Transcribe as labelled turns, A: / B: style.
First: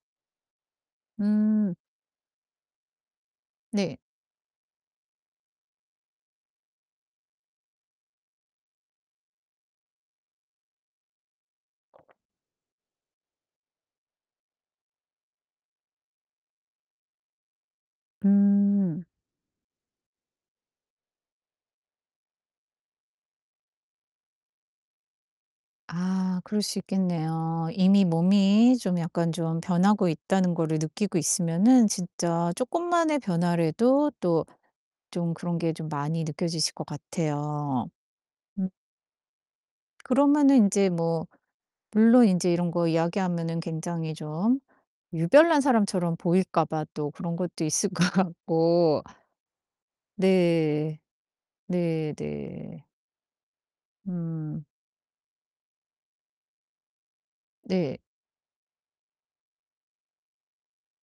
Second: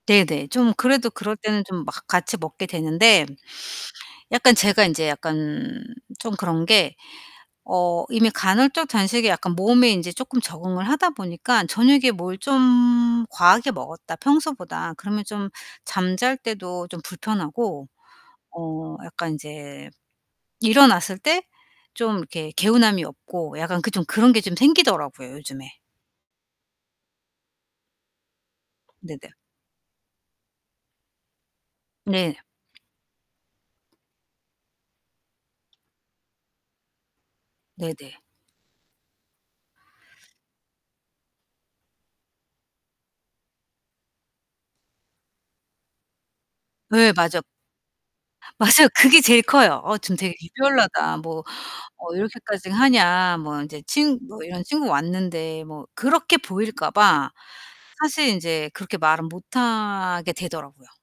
A: 네 네. 좀 그래도 그럴 때는
B: 음.
A: 좀 막 같이 먹게 되는데
B: 네.
A: 약간 제가 인제 약간 좀 그런 게 어 이미 간헐적 단식이 약간 몸에 인제 쪼끔 적응을 하다 보니까 '저녁에 뭘 좀 과하게 먹었다 평소보다.' 그러면 좀 잠 잘 때도 좀 불편하고 어
B: 음.
A: 약간 인제 일어났을 때 좀 이렇게 개운함이 없고 약간 그 좀 그런 게 좀 생기더라고요 요즘에.
B: 아 그럴 수 있겠네요. 이미 몸이 좀
A: 네네.
B: 약간 좀 변하고 있다는 거를 느끼고 있으면은
A: 네.
B: 진짜 쪼끔만의 변화라도 또 좀 그런 게 좀 많이 느껴지실 것 같아요.
A: 네 네.
B: 음. 그러면은 인제 뭐 물론 인제 이런 거 이야기하면은 굉장히 좀 유별난 사람처럼 보일까 봐 또
A: 예.
B: 그런
A: 맞어
B: 것도 있을 것
A: 맞아요.
B: 같고.
A: 그게 제일 커요. '어 좀 되게
B: 네.
A: 유별나다. 뭐
B: 네,
A: 어 이렇게까지
B: 네.
A: 하냐?' 뭐 인제 친 뭐 이런
B: 음.
A: 친구 왔는데 뭐 그렇게 보일까 봐
B: 네.
A: 사실 인제 그렇게 말은 못 하게 되더라고요.